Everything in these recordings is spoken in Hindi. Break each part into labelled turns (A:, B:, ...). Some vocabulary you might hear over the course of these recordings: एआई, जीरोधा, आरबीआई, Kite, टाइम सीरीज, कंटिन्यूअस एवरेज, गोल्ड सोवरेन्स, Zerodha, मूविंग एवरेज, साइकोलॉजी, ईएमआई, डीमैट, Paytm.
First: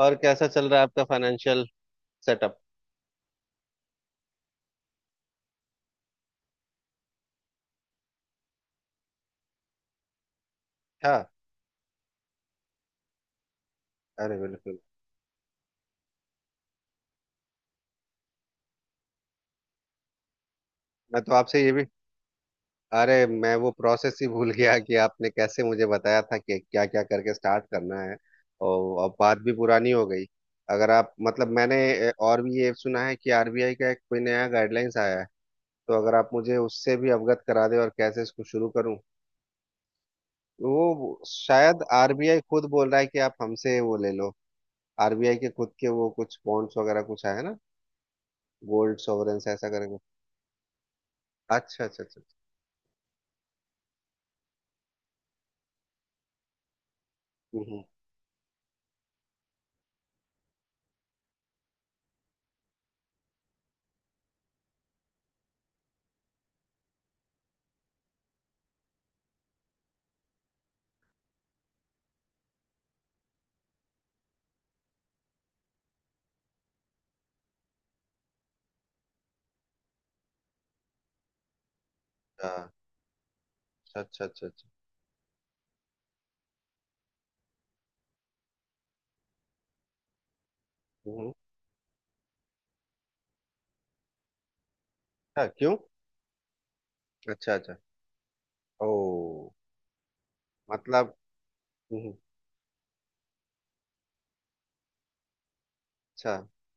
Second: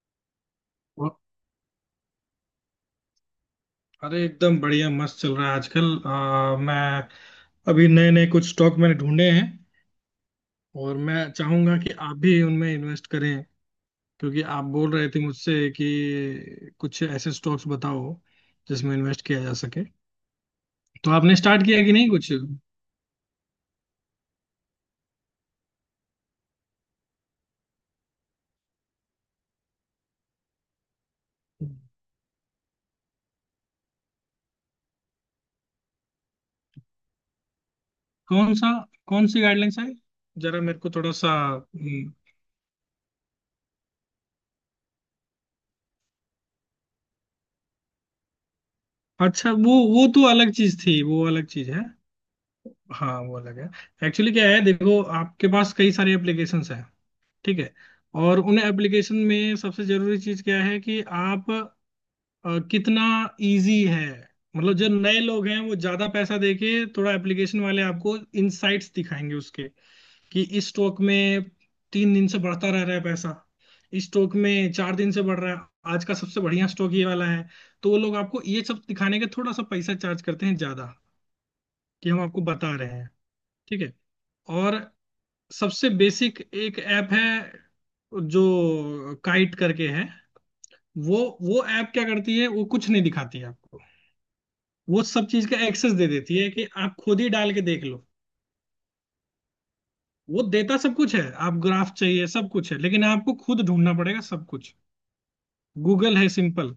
A: और कैसा चल रहा है आपका
B: और-
A: फाइनेंशियल सेटअप।
B: अरे एकदम बढ़िया मस्त चल रहा है आजकल। मैं अभी नए नए कुछ स्टॉक मैंने ढूंढे हैं और
A: हाँ।
B: मैं चाहूंगा कि आप भी उनमें इन्वेस्ट करें,
A: अरे
B: क्योंकि आप
A: बिल्कुल।
B: बोल रहे थे मुझसे कि कुछ ऐसे स्टॉक्स बताओ जिसमें इन्वेस्ट किया जा सके। तो
A: मैं तो
B: आपने
A: आपसे
B: स्टार्ट
A: ये
B: किया
A: भी,
B: कि नहीं कुछ?
A: अरे मैं वो प्रोसेस ही भूल गया कि आपने कैसे मुझे बताया था कि क्या क्या करके स्टार्ट करना है। और अब बात भी पुरानी हो गई। अगर आप मतलब मैंने और भी ये सुना है कि आरबीआई का एक कोई नया गाइडलाइंस आया है। तो अगर आप मुझे उससे भी अवगत करा दें और कैसे इसको
B: कौन
A: शुरू
B: सा?
A: करूं।
B: कौन सी गाइडलाइंस है? जरा मेरे को थोड़ा
A: वो
B: सा
A: शायद आरबीआई खुद बोल रहा है कि आप हमसे वो ले लो। आरबीआई के खुद के वो कुछ बॉन्ड्स वगैरह कुछ है ना। गोल्ड सोवरेन्स
B: अच्छा,
A: ऐसा
B: वो
A: करके।
B: वो तो अलग चीज थी, वो अलग चीज
A: अच्छा
B: है।
A: अच्छा अच्छा अच्छा।
B: हाँ वो अलग है। एक्चुअली क्या है, देखो आपके पास कई सारी एप्लीकेशंस है। ठीक है।
A: हम्म।
B: और उन एप्लीकेशन में सबसे जरूरी चीज क्या है कि आप कितना इजी है। मतलब जो नए लोग हैं वो ज्यादा पैसा देके थोड़ा एप्लीकेशन वाले आपको इनसाइट्स दिखाएंगे उसके, कि इस स्टॉक में 3 दिन से बढ़ता रह रहा है पैसा, इस स्टॉक में 4 दिन से बढ़ रहा है, आज का सबसे बढ़िया स्टॉक ये वाला है। तो वो लोग आपको ये सब दिखाने के थोड़ा सा पैसा चार्ज करते हैं ज्यादा, कि हम आपको
A: अच्छा
B: बता रहे हैं। ठीक है।
A: अच्छा अच्छा अच्छा अच्छा।
B: और सबसे बेसिक एक ऐप है जो काइट करके है। वो
A: हम्म।
B: वो ऐप क्या करती है, वो कुछ नहीं दिखाती है आपको। वो सब
A: अच्छा,
B: चीज का
A: क्यों।
B: एक्सेस दे देती है कि आप खुद ही
A: अच्छा
B: डाल के
A: अच्छा।
B: देख लो।
A: ओ।
B: वो देता सब
A: मतलब।
B: कुछ है, आप ग्राफ
A: हम्म।
B: चाहिए सब कुछ है, लेकिन आपको खुद ढूंढना पड़ेगा सब कुछ। गूगल है
A: अच्छा
B: सिंपल,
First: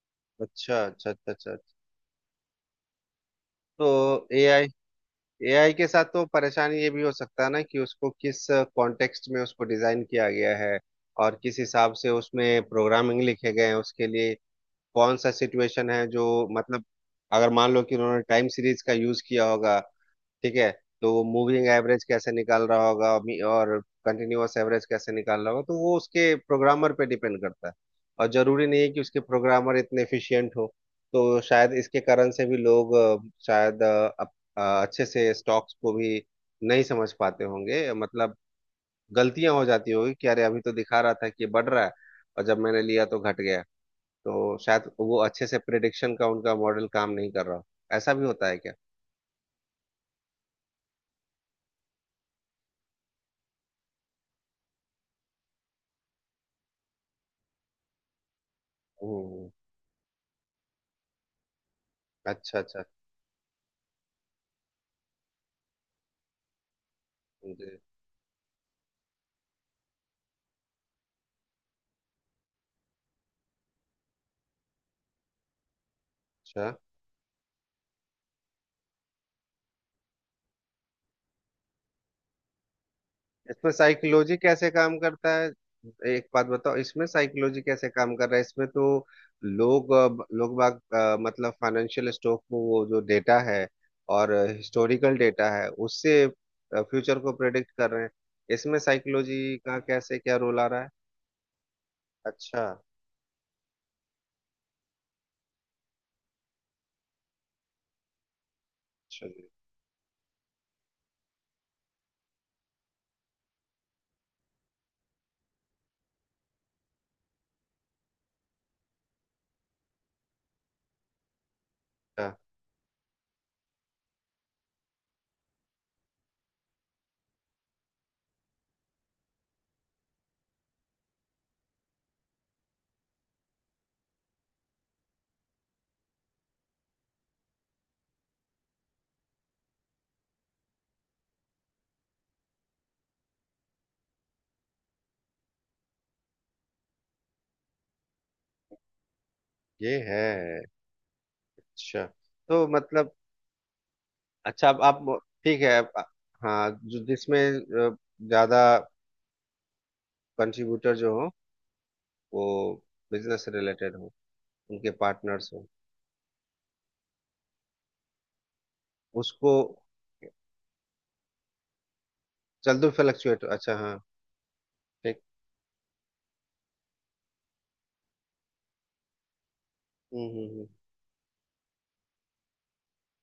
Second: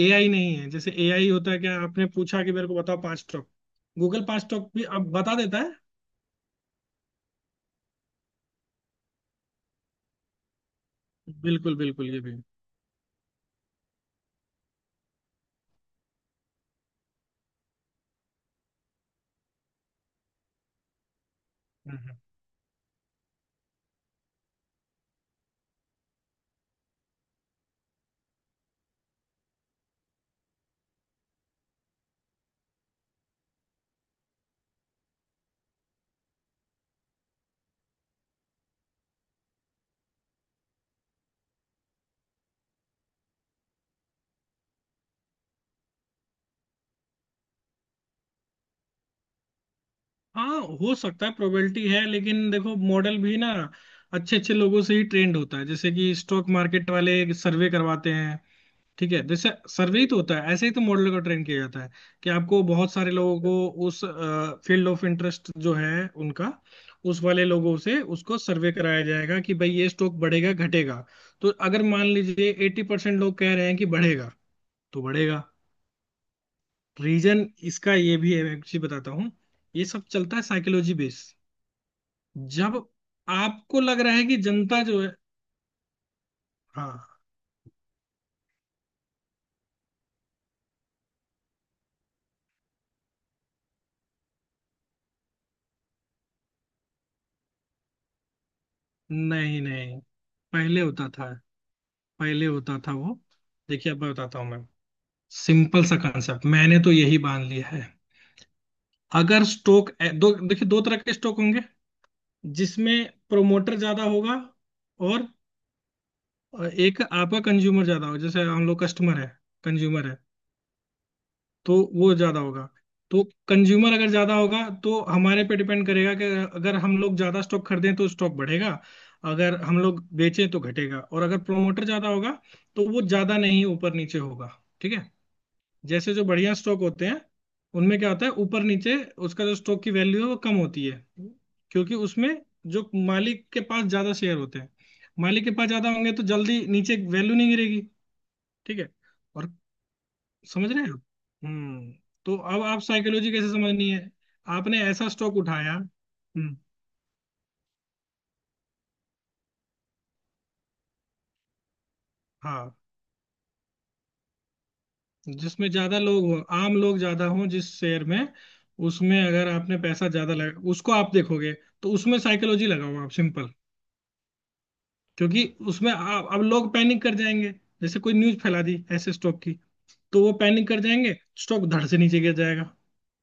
B: एआई नहीं है।
A: अच्छा
B: जैसे
A: अच्छा
B: एआई
A: अच्छा
B: होता
A: अच्छा
B: है
A: अच्छा।
B: क्या आपने पूछा कि मेरे को बताओ पांच टॉप, गूगल
A: तो
B: पांच
A: एआई,
B: टॉप भी अब बता देता
A: एआई
B: है।
A: के साथ तो परेशानी ये भी हो सकता है ना कि उसको किस कॉन्टेक्स्ट में उसको डिजाइन किया गया है और किस
B: बिल्कुल
A: हिसाब से
B: बिल्कुल, ये भी।
A: उसमें प्रोग्रामिंग लिखे गए हैं उसके लिए। कौन सा सिचुएशन है जो, मतलब अगर मान लो कि उन्होंने टाइम सीरीज का यूज किया होगा, ठीक है, तो वो मूविंग एवरेज कैसे निकाल रहा होगा और और कंटिन्यूअस एवरेज कैसे निकाल रहा होगा, तो वो उसके प्रोग्रामर पे डिपेंड करता है। और जरूरी नहीं है कि उसके प्रोग्रामर इतने एफिशिएंट हो। तो शायद इसके कारण से भी लोग शायद अच्छे से स्टॉक्स को भी नहीं समझ पाते होंगे, मतलब गलतियां हो जाती होगी कि अरे अभी तो दिखा रहा था कि ये बढ़ रहा है और जब मैंने लिया तो घट गया। तो शायद वो अच्छे से प्रिडिक्शन का उनका मॉडल काम नहीं कर रहा हो। ऐसा भी होता है क्या।
B: हाँ हो सकता है, प्रोबेबिलिटी है, लेकिन देखो मॉडल भी ना अच्छे अच्छे लोगों से ही ट्रेंड होता है। जैसे कि स्टॉक मार्केट वाले सर्वे करवाते हैं। ठीक है, जैसे
A: हम्म।
B: सर्वे ही तो होता है, ऐसे ही तो मॉडल का ट्रेंड किया जाता है कि
A: अच्छा
B: आपको
A: अच्छा।
B: बहुत सारे लोगों को उस फील्ड ऑफ इंटरेस्ट जो है उनका, उस वाले लोगों
A: जी।
B: से उसको सर्वे कराया जाएगा कि भाई ये स्टॉक बढ़ेगा घटेगा। तो अगर मान लीजिए 80% लोग कह रहे हैं कि बढ़ेगा तो बढ़ेगा।
A: अच्छा।
B: रीजन इसका ये भी है, मैं एक चीज बताता हूँ। ये सब चलता है साइकोलॉजी बेस। जब
A: इसमें
B: आपको लग रहा है
A: साइकोलॉजी
B: कि
A: कैसे
B: जनता
A: काम
B: जो है,
A: करता है। एक बात बताओ, इसमें
B: हाँ,
A: साइकोलॉजी कैसे काम कर रहा है, इसमें तो लोग लोग बाग मतलब फाइनेंशियल स्टॉक में वो जो डेटा है और हिस्टोरिकल डेटा है उससे फ्यूचर को प्रेडिक्ट कर रहे हैं। इसमें साइकोलॉजी
B: नहीं
A: का
B: नहीं,
A: कैसे क्या रोल आ
B: पहले
A: रहा है।
B: होता था पहले
A: अच्छा
B: होता था वो, देखिए अब मैं बताता हूँ। मैं सिंपल सा कंसेप्ट मैंने तो यही बांध लिया है।
A: अच्छा
B: अगर स्टॉक, दो देखिए दो तरह के स्टॉक होंगे। जिसमें प्रोमोटर ज्यादा होगा और एक आपका कंज्यूमर ज्यादा होगा। जैसे हम लोग कस्टमर है, कंज्यूमर है, तो वो
A: अच्छा,
B: ज्यादा होगा। तो कंज्यूमर अगर ज्यादा होगा तो हमारे पे डिपेंड करेगा कि अगर हम लोग ज्यादा स्टॉक खरीदें तो स्टॉक बढ़ेगा, अगर हम लोग बेचें तो घटेगा। और अगर प्रोमोटर ज्यादा होगा तो वो ज्यादा नहीं ऊपर नीचे होगा। ठीक है। जैसे जो बढ़िया स्टॉक होते हैं उनमें क्या होता है ऊपर नीचे, उसका जो स्टॉक की वैल्यू है वो कम होती है, क्योंकि उसमें जो मालिक के पास ज्यादा शेयर होते हैं, मालिक के पास ज्यादा होंगे तो जल्दी नीचे वैल्यू नहीं गिरेगी। ठीक है। और
A: ये है।
B: समझ रहे हैं आप? हम्म।
A: अच्छा।
B: तो अब
A: तो
B: आप
A: मतलब,
B: साइकोलॉजी कैसे समझनी है,
A: अच्छा अब
B: आपने
A: आप,
B: ऐसा स्टॉक
A: ठीक
B: उठाया।
A: है अब-,
B: हम्म।
A: हाँ जो जिसमें अ, ज्यादा कंट्रीब्यूटर जो हो, वो
B: हाँ,
A: बिजनेस रिलेटेड हो, उनके पार्टनर्स हो,
B: जिसमें ज्यादा लोग हो, आम लोग ज्यादा हो जिस शेयर में, उसमें अगर
A: उसको
B: आपने पैसा ज्यादा लगा उसको आप देखोगे, तो उसमें साइकोलॉजी
A: चल दो
B: लगाओ आप
A: फ्लक्चुएट,
B: सिंपल।
A: अच्छा हाँ। ठीक।
B: क्योंकि उसमें अब लोग पैनिक कर जाएंगे, जैसे कोई न्यूज फैला दी ऐसे स्टॉक की, तो वो
A: हम्म।
B: पैनिक कर जाएंगे, स्टॉक धड़ से नीचे गिर जाएगा।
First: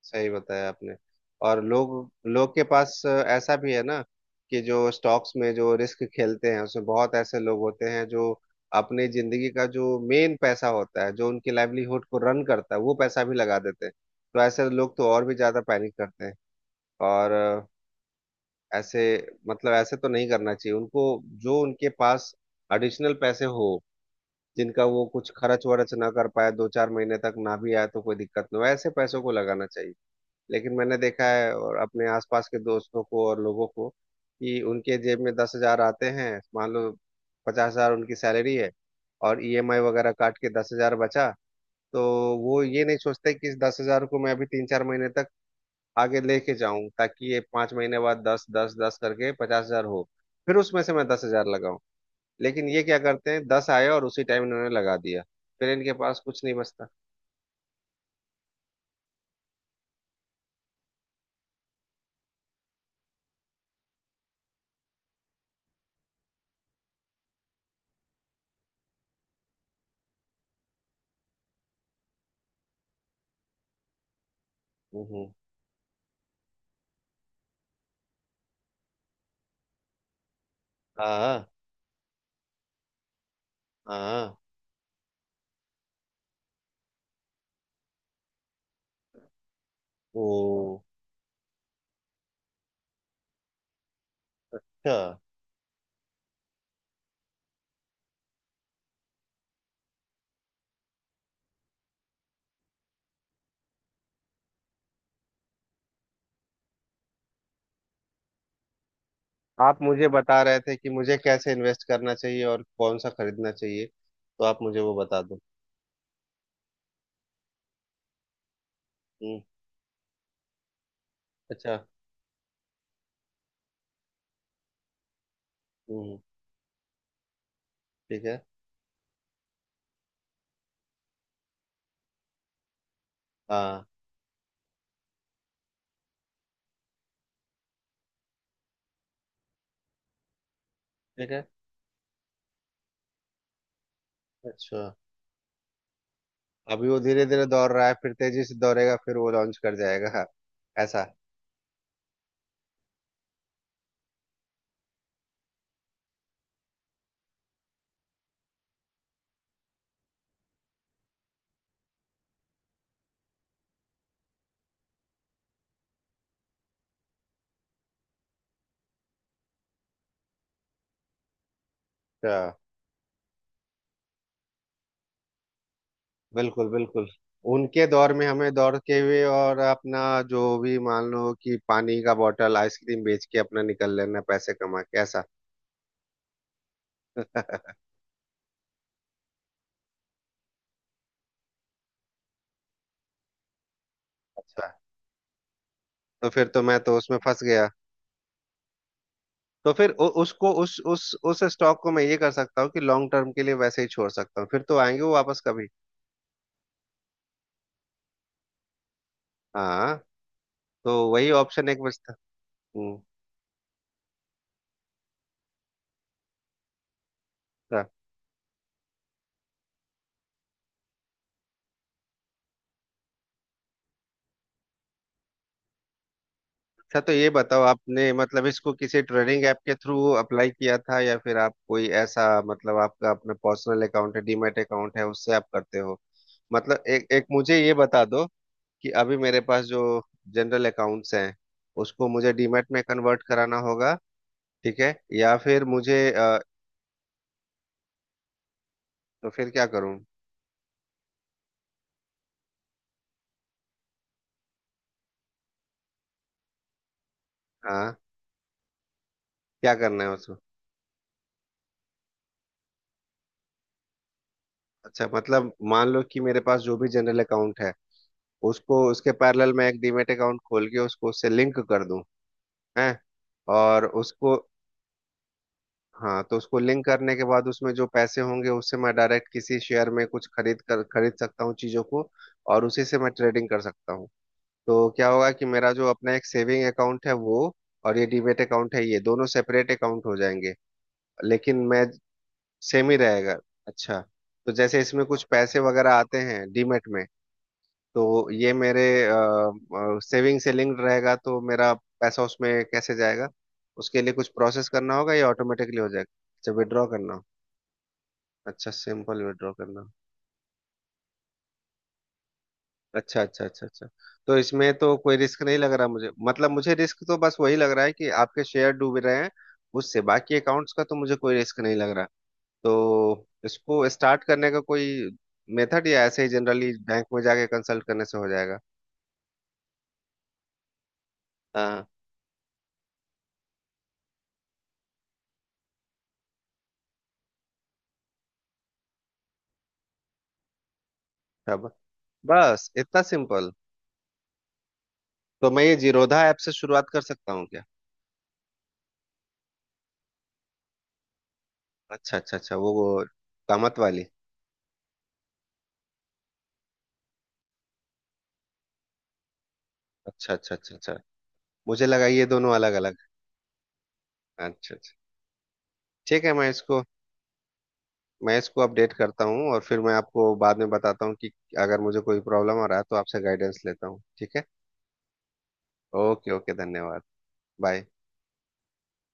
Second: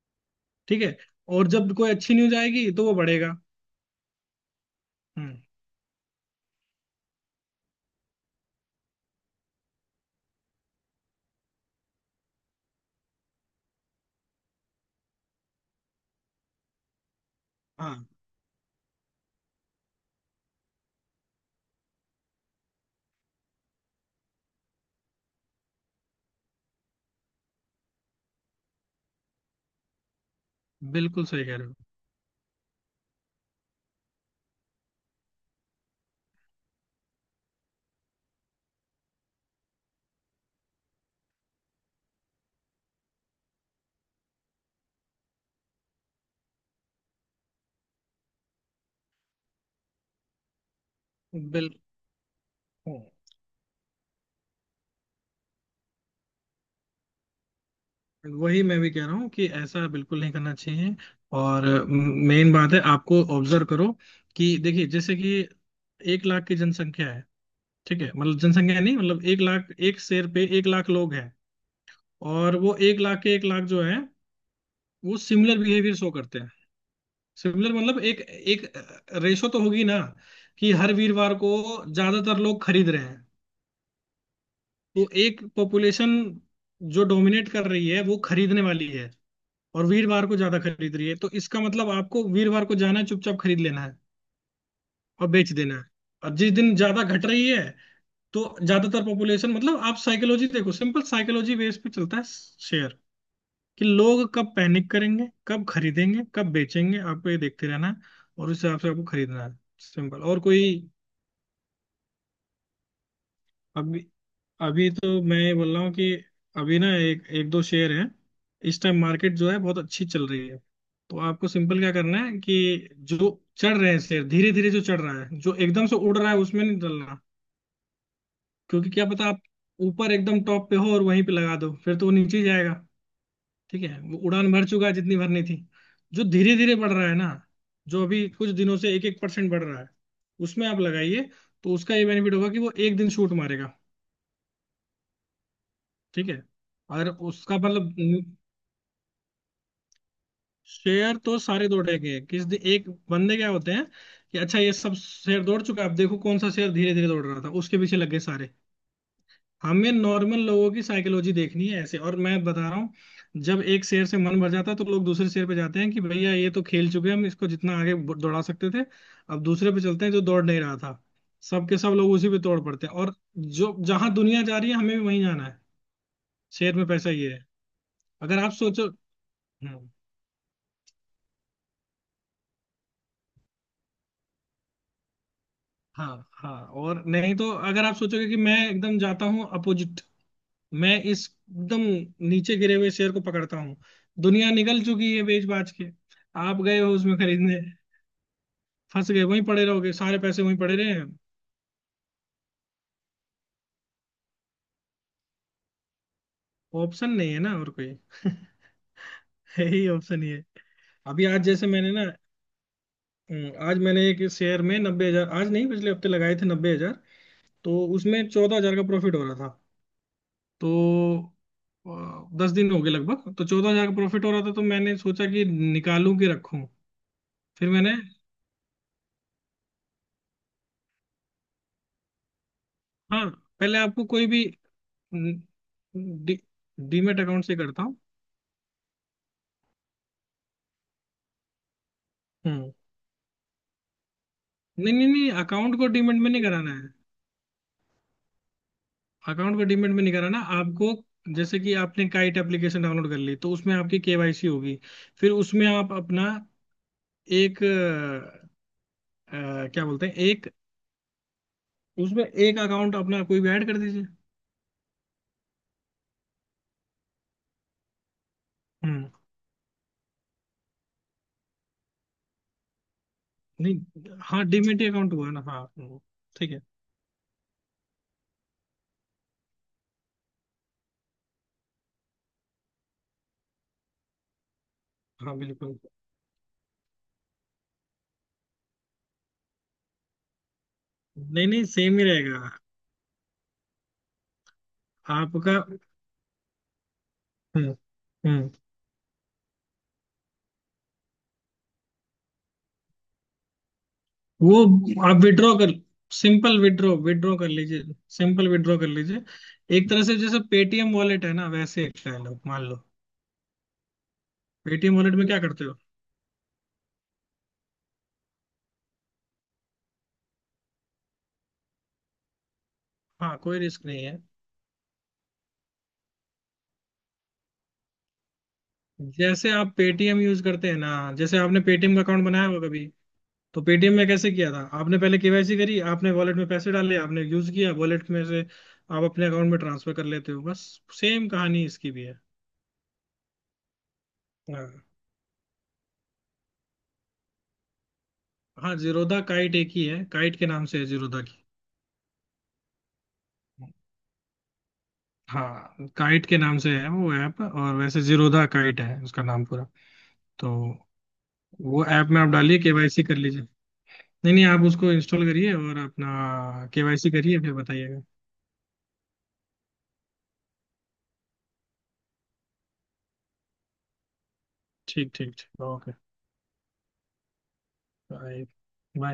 A: सही बताया
B: ठीक
A: आपने।
B: है। और
A: और
B: जब कोई
A: लोग,
B: अच्छी न्यूज
A: लोग के
B: आएगी तो वो
A: पास
B: बढ़ेगा।
A: ऐसा भी है ना कि जो स्टॉक्स
B: हम्म।
A: में जो रिस्क खेलते हैं उसमें बहुत ऐसे लोग होते हैं जो अपनी जिंदगी का जो मेन पैसा होता है जो उनकी लाइवलीहुड को रन करता है वो पैसा भी लगा देते हैं। तो ऐसे लोग तो और भी ज्यादा पैनिक करते हैं। और
B: हाँ,
A: ऐसे, मतलब ऐसे तो नहीं करना चाहिए उनको। जो उनके पास एडिशनल पैसे हो, जिनका वो कुछ खर्च वर्च ना कर पाए, 2-4 महीने तक ना भी आए तो कोई दिक्कत ना हो, ऐसे पैसों को लगाना चाहिए। लेकिन मैंने देखा
B: बिल्कुल सही
A: है,
B: कह रहे
A: और अपने आसपास के दोस्तों को और लोगों को, कि उनके जेब में 10 हजार आते हैं मान लो, 50 हजार उनकी सैलरी है, और ईएमआई वगैरह काट के 10 हजार बचा। तो वो ये नहीं सोचते कि इस 10 हजार को मैं अभी 3-4 महीने तक आगे लेके जाऊं ताकि ये 5 महीने बाद दस दस दस करके 50 हजार हो, फिर उसमें से मैं दस
B: हो,
A: हजार लगाऊं।
B: बिल्कुल।
A: लेकिन ये क्या
B: हाँ।
A: करते हैं, दस आए और उसी टाइम इन्होंने लगा दिया। फिर इनके पास कुछ नहीं बचता।
B: वही मैं भी कह रहा हूँ कि ऐसा बिल्कुल नहीं करना चाहिए। और मेन बात है आपको ऑब्जर्व करो, कि देखिए जैसे कि 1 लाख की जनसंख्या है। ठीक है, मतलब जनसंख्या नहीं, मतलब 1 लाख, एक शेर पे 1 लाख लोग हैं। और वो 1 लाख के 1 लाख जो है वो
A: हम्म।
B: सिमिलर बिहेवियर शो करते हैं। सिमिलर मतलब एक एक रेशो तो होगी ना, कि हर वीरवार
A: हाँ
B: को ज्यादातर लोग खरीद रहे हैं,
A: हाँ।
B: तो एक पॉपुलेशन जो डोमिनेट कर रही है वो खरीदने वाली है और वीरवार को ज्यादा
A: ओ।
B: खरीद रही है, तो इसका मतलब आपको वीरवार को जाना है चुपचाप, खरीद लेना है
A: अच्छा,
B: और बेच देना है। और जिस दिन ज्यादा घट रही है तो ज्यादातर पॉपुलेशन, मतलब आप साइकोलॉजी देखो, सिंपल साइकोलॉजी बेस पे चलता है शेयर, कि लोग कब पैनिक करेंगे, कब खरीदेंगे, कब बेचेंगे, आपको ये देखते रहना है और उस हिसाब से आपको खरीदना है।
A: आप मुझे
B: सिंपल और
A: बता रहे
B: कोई।
A: थे कि मुझे कैसे इन्वेस्ट करना चाहिए और कौन सा खरीदना चाहिए,
B: अब
A: तो आप मुझे
B: अभी
A: वो बता
B: तो मैं
A: दो।
B: ये बोल रहा हूँ कि अभी ना एक एक दो शेयर हैं, इस टाइम मार्केट
A: हम्म।
B: जो है बहुत अच्छी चल रही है। तो आपको
A: अच्छा।
B: सिंपल क्या करना है कि जो चढ़ रहे हैं शेयर धीरे धीरे, जो चढ़ रहा है जो एकदम से
A: हम्म।
B: उड़ रहा है उसमें नहीं डलना।
A: ठीक है।
B: क्योंकि क्या पता आप ऊपर एकदम टॉप पे हो और वहीं पे लगा दो फिर तो वो नीचे ही जाएगा। ठीक
A: हाँ।
B: है, वो उड़ान भर चुका है जितनी भरनी थी। जो धीरे धीरे बढ़ रहा है ना, जो अभी कुछ दिनों से 1-1% बढ़ रहा है, उसमें आप लगाइए।
A: ठीक है।
B: तो उसका ये बेनिफिट होगा कि वो एक दिन शूट मारेगा।
A: अच्छा,
B: ठीक है।
A: अभी वो
B: और
A: धीरे धीरे
B: उसका
A: दौड़ रहा है
B: मतलब,
A: फिर तेजी से दौड़ेगा फिर वो लॉन्च कर जाएगा। ऐसा।
B: शेयर तो सारे दौड़ेंगे, किस दिन एक बंदे क्या होते हैं कि अच्छा ये सब शेयर दौड़ चुका है, अब देखो कौन सा शेयर धीरे धीरे दौड़ रहा था, उसके पीछे लग गए सारे। हमें नॉर्मल लोगों की साइकोलॉजी देखनी है ऐसे, और मैं बता रहा हूँ जब एक शेयर से मन भर जाता है तो लोग दूसरे शेयर पे जाते हैं कि भैया ये तो खेल चुके हैं, हम इसको जितना आगे दौड़ा सकते थे, अब दूसरे पे चलते हैं जो दौड़ नहीं रहा था। सबके सब लोग उसी
A: अच्छा,
B: पे दौड़ पड़ते हैं, और जो जहां दुनिया जा रही है हमें भी वहीं जाना है।
A: बिल्कुल
B: शेयर में
A: बिल्कुल।
B: पैसा ये है,
A: उनके दौर में
B: अगर आप
A: हमें दौड़
B: सोचो।
A: के हुए और
B: हम्म।
A: अपना जो भी, मान लो कि पानी का बोतल आइसक्रीम बेच के अपना निकल लेना, पैसे कमा के ऐसा।
B: हाँ हाँ, और नहीं तो अगर आप सोचोगे कि मैं एकदम जाता हूँ अपोजिट, मैं इस एकदम नीचे गिरे हुए शेयर को पकड़ता हूँ, दुनिया
A: अच्छा,
B: निकल चुकी है बेच बाच के,
A: तो फिर
B: आप
A: तो मैं
B: गए हो
A: तो उसमें
B: उसमें
A: फंस
B: खरीदने,
A: गया।
B: फंस गए वहीं पड़े
A: तो फिर
B: रहोगे, सारे पैसे
A: उसको
B: वहीं पड़े
A: उस
B: रहे हैं।
A: उस उस स्टॉक को मैं ये कर सकता हूँ कि लॉन्ग टर्म के लिए वैसे ही छोड़ सकता हूँ, फिर तो आएंगे वो वापस कभी।
B: ऑप्शन नहीं है ना और कोई यही
A: हाँ।
B: ऑप्शन ही है।
A: तो
B: अभी
A: वही
B: आज जैसे
A: ऑप्शन एक
B: मैंने ना,
A: बचता। हम्म।
B: आज मैंने एक शेयर में 90,000, आज नहीं पिछले हफ्ते लगाए थे 90,000, तो उसमें 14,000 का प्रॉफिट हो रहा था। तो 10 दिन हो गए लगभग, तो 14,000 का प्रॉफिट हो रहा था तो मैंने सोचा कि निकालूं कि रखूं।
A: अच्छा, तो ये बताओ
B: फिर मैंने,
A: आपने मतलब इसको किसी ट्रेडिंग ऐप के थ्रू अप्लाई किया था, या फिर आप कोई ऐसा मतलब आपका
B: हाँ,
A: अपना
B: पहले
A: पर्सनल
B: आपको
A: अकाउंट है,
B: कोई भी
A: डीमैट अकाउंट है, उससे
B: न,
A: आप करते हो।
B: डी,
A: मतलब एक
B: डीमेट
A: एक
B: अकाउंट से
A: मुझे ये
B: करता हूँ।
A: बता दो कि अभी मेरे पास जो जनरल अकाउंट्स हैं उसको मुझे डीमैट
B: हम्म।
A: में कन्वर्ट कराना होगा, ठीक
B: नहीं
A: है,
B: नहीं नहीं,
A: या फिर
B: अकाउंट को डीमेट में नहीं कराना है,
A: तो फिर
B: अकाउंट को
A: क्या
B: डीमेट
A: करूं।
B: में नहीं कराना आपको। जैसे कि आपने काइट एप्लीकेशन डाउनलोड कर ली तो उसमें आपकी केवाईसी होगी, फिर उसमें आप अपना एक
A: हाँ। क्या
B: क्या
A: करना
B: बोलते
A: है
B: हैं,
A: उसको।
B: एक उसमें एक अकाउंट अपना कोई भी ऐड कर दीजिए।
A: अच्छा मतलब मान लो कि मेरे पास जो भी जनरल अकाउंट है, उसको
B: हम्म,
A: उसके पैरेलल मैं एक डीमैट अकाउंट खोल के उसको उससे लिंक कर दूं। हैं। और
B: नहीं
A: उसको,
B: हाँ डीमेट अकाउंट हुआ ना। हाँ।
A: हाँ, तो
B: ठीक
A: उसको
B: है।
A: लिंक करने के बाद उसमें जो पैसे होंगे उससे मैं डायरेक्ट किसी शेयर में कुछ खरीद कर खरीद सकता हूँ चीजों को, और उसी से मैं ट्रेडिंग कर सकता हूँ। तो क्या होगा
B: हाँ
A: कि मेरा
B: बिल्कुल।
A: जो अपना एक सेविंग अकाउंट है वो, और ये डीमेट अकाउंट है, ये दोनों सेपरेट अकाउंट हो जाएंगे।
B: नहीं
A: लेकिन
B: नहीं,
A: मैं,
B: सेम ही रहेगा
A: सेम ही रहेगा। अच्छा। तो जैसे इसमें कुछ
B: आपका।
A: पैसे वगैरह आते हैं डीमेट में,
B: हम्म।
A: तो
B: हम्म।
A: ये मेरे सेविंग से लिंक्ड रहेगा, तो मेरा पैसा उसमें कैसे जाएगा, उसके लिए कुछ
B: वो
A: प्रोसेस करना होगा
B: आप
A: या
B: विड्रॉ कर,
A: ऑटोमेटिकली हो जाएगा। अच्छा,
B: सिंपल
A: विड्रॉ
B: विड्रॉ
A: करना हो।
B: विड्रॉ कर लीजिए, सिंपल
A: अच्छा,
B: विड्रॉ कर
A: सिंपल
B: लीजिए।
A: विड्रॉ करना
B: एक
A: हो।
B: तरह से जैसे पेटीएम वॉलेट है ना, वैसे एक स्टाइल है मान लो।
A: अच्छा अच्छा अच्छा अच्छा। तो इसमें तो
B: पेटीएम वॉलेट
A: कोई
B: में क्या
A: रिस्क नहीं
B: करते
A: लग
B: हो?
A: रहा मुझे, मतलब मुझे रिस्क तो बस वही लग रहा है कि आपके शेयर डूब रहे हैं, उससे बाकी अकाउंट्स का तो मुझे कोई रिस्क नहीं लग रहा। तो
B: हाँ, कोई रिस्क
A: इसको
B: नहीं है।
A: स्टार्ट करने का कोई मेथड, या ऐसे ही जनरली बैंक में जाके कंसल्ट करने से हो जाएगा।
B: जैसे आप पेटीएम यूज करते हैं ना, जैसे आपने
A: हाँ।
B: पेटीएम का अकाउंट बनाया होगा कभी, तो पेटीएम में कैसे किया था आपने? पहले केवाईसी करी, आपने वॉलेट में पैसे डाले, आपने यूज किया वॉलेट में से आप अपने अकाउंट में ट्रांसफर कर लेते हो बस। सेम कहानी
A: तब,
B: इसकी भी है।
A: बस इतना सिंपल।
B: हाँ।
A: तो मैं ये जीरोधा ऐप से शुरुआत कर सकता हूँ क्या।
B: हाँ जीरोधा काइट एक ही है, काइट के नाम से है जीरोधा की।
A: अच्छा अच्छा अच्छा, वो कामत वाली।
B: हाँ काइट के नाम से है वो ऐप, और वैसे जीरोधा काइट है उसका नाम पूरा।
A: अच्छा
B: तो
A: अच्छा अच्छा अच्छा।
B: वो
A: मुझे लगा
B: ऐप में
A: ये
B: आप
A: दोनों
B: डालिए,
A: अलग अलग।
B: केवाईसी कर लीजिए। नहीं नहीं आप
A: अच्छा
B: उसको
A: अच्छा।
B: इंस्टॉल करिए और
A: ठीक है मैं
B: अपना
A: इसको,
B: केवाईसी करिए, फिर बताइएगा।
A: मैं इसको अपडेट करता हूँ और फिर मैं आपको बाद में बताता हूँ कि अगर मुझे कोई प्रॉब्लम आ रहा है तो आपसे गाइडेंस लेता हूँ, ठीक है।
B: ठीक ठीक ठीक, ओके।
A: ओके ओके, धन्यवाद। बाय।
B: बाय। बाय।